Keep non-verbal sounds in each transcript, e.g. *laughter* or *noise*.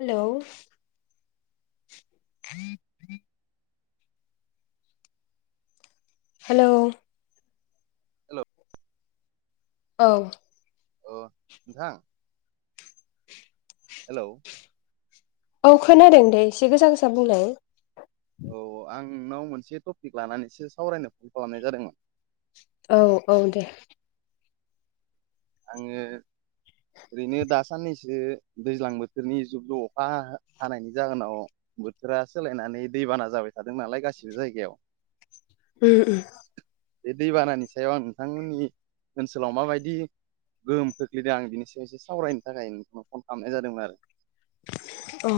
Hello. Hello. Hello. अ नोंथां hello औ खोनादों दे एसे गोसा गोसा बुंलाय। औ आं नोंनाव मोनसे टपिक लानानैसो सावरायनो फन खालामनाय जादोंमोन। औ औ दे। आङो ओरैनो दा साननैसो दैज्लां बोथोरनि जुुब जुब अखा हानायनि जाहोनाव बोथोरा सोलायनानै दैबाना जाबाय थादों नालाय गासिबो जायगायाव। उम ओम। बे दैबानानि सायाव आं नोंथांमोननि ओनसोलाव माबायदि गोहोम खोख्लैदों आं बिनि सायाव एसे सावरायनो थाखाय फन खालामनाय जादोंमोन आरो। अ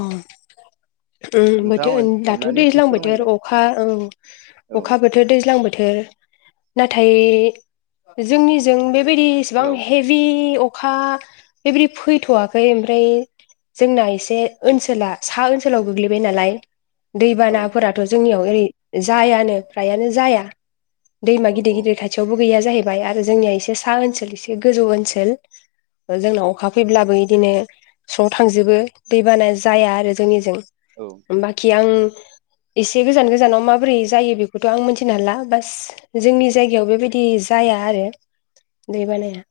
ओं नोंथाङा बोथोर दाथ' अननानै एसे दैज्लां बोथोर फोरमायलाय अखा औ *unintelligible* दैज्लां बोथोर नाथाय जोंनिजों बेबायदि एसेबां हेलौ हे बिदि अखा बेबायदि फैथ'वाखै ओमफ्राय जोंना एसे औ ओनसोला सा ओनसोलाव गोग्लैबाय नालाय औ दैबानाफोरा थ' जोंनियाव ओरै जायानो फ्रायानो जाया दैमा औ गिदिर गिदिर ससेयावबो गैया जाहैबाय आरो जोंनिया एसे सा ओनसोल एसे गोजौ ओनसोल जोंनाव अखा फैब्लाबो बिदिनो थांजोबो दैबाना जाया आरो जोंनिजों औ। बाखि आं एसे गोजान गोजानाव माबोरै जायो बेखौथ' आं मोनथिनो हाला बास जोंनि जायगायाव बेबायदि जाया आरो दै बानाया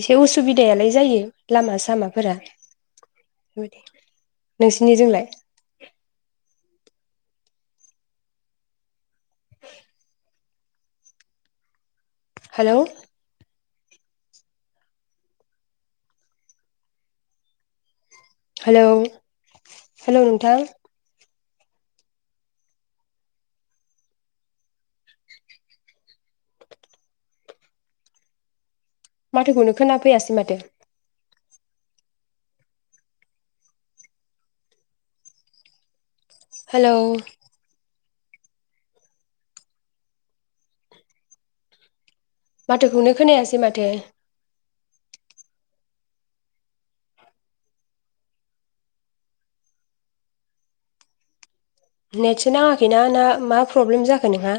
एसे उसुबिदायालाय जायो लामा सामा। फोरा बेबायदि नोंसिनिजोंलाय हेलौ। हेलौ हेलौ नोंथां। माथोखौनो खोनाफैयासै माथो। हेलौ। माथोखौनो खोनायासै माथो नेटसो नाङाखैना ना मा प्रब्लेम जाखो नोंहा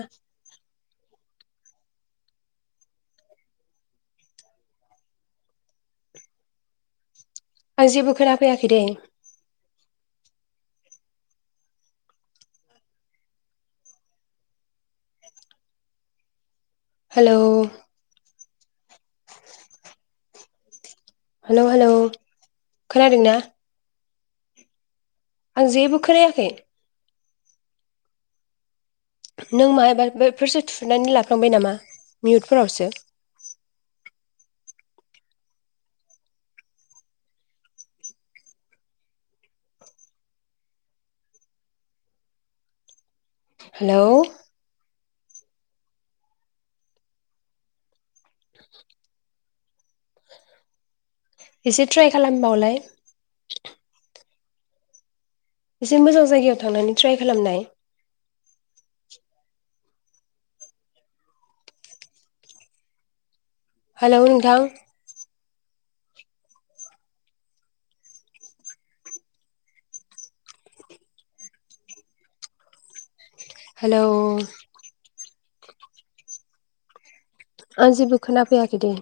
आं जेबो खोना फैयाखै दे हेलौ हेलौ हेलौ खोनादों ना आं जेबो खोनायाखै नों मबा बेफोरसो थुनानै लाफ्लांबाय नामा मिउटफोरावसो हेल' एसे ट्राय खालामबावलाय एसे मोजां जायगायाव थांनानै ट्राइ खालामनाय हेल' नोंथां हेल' आं जेबो खोनाफैयाखै दे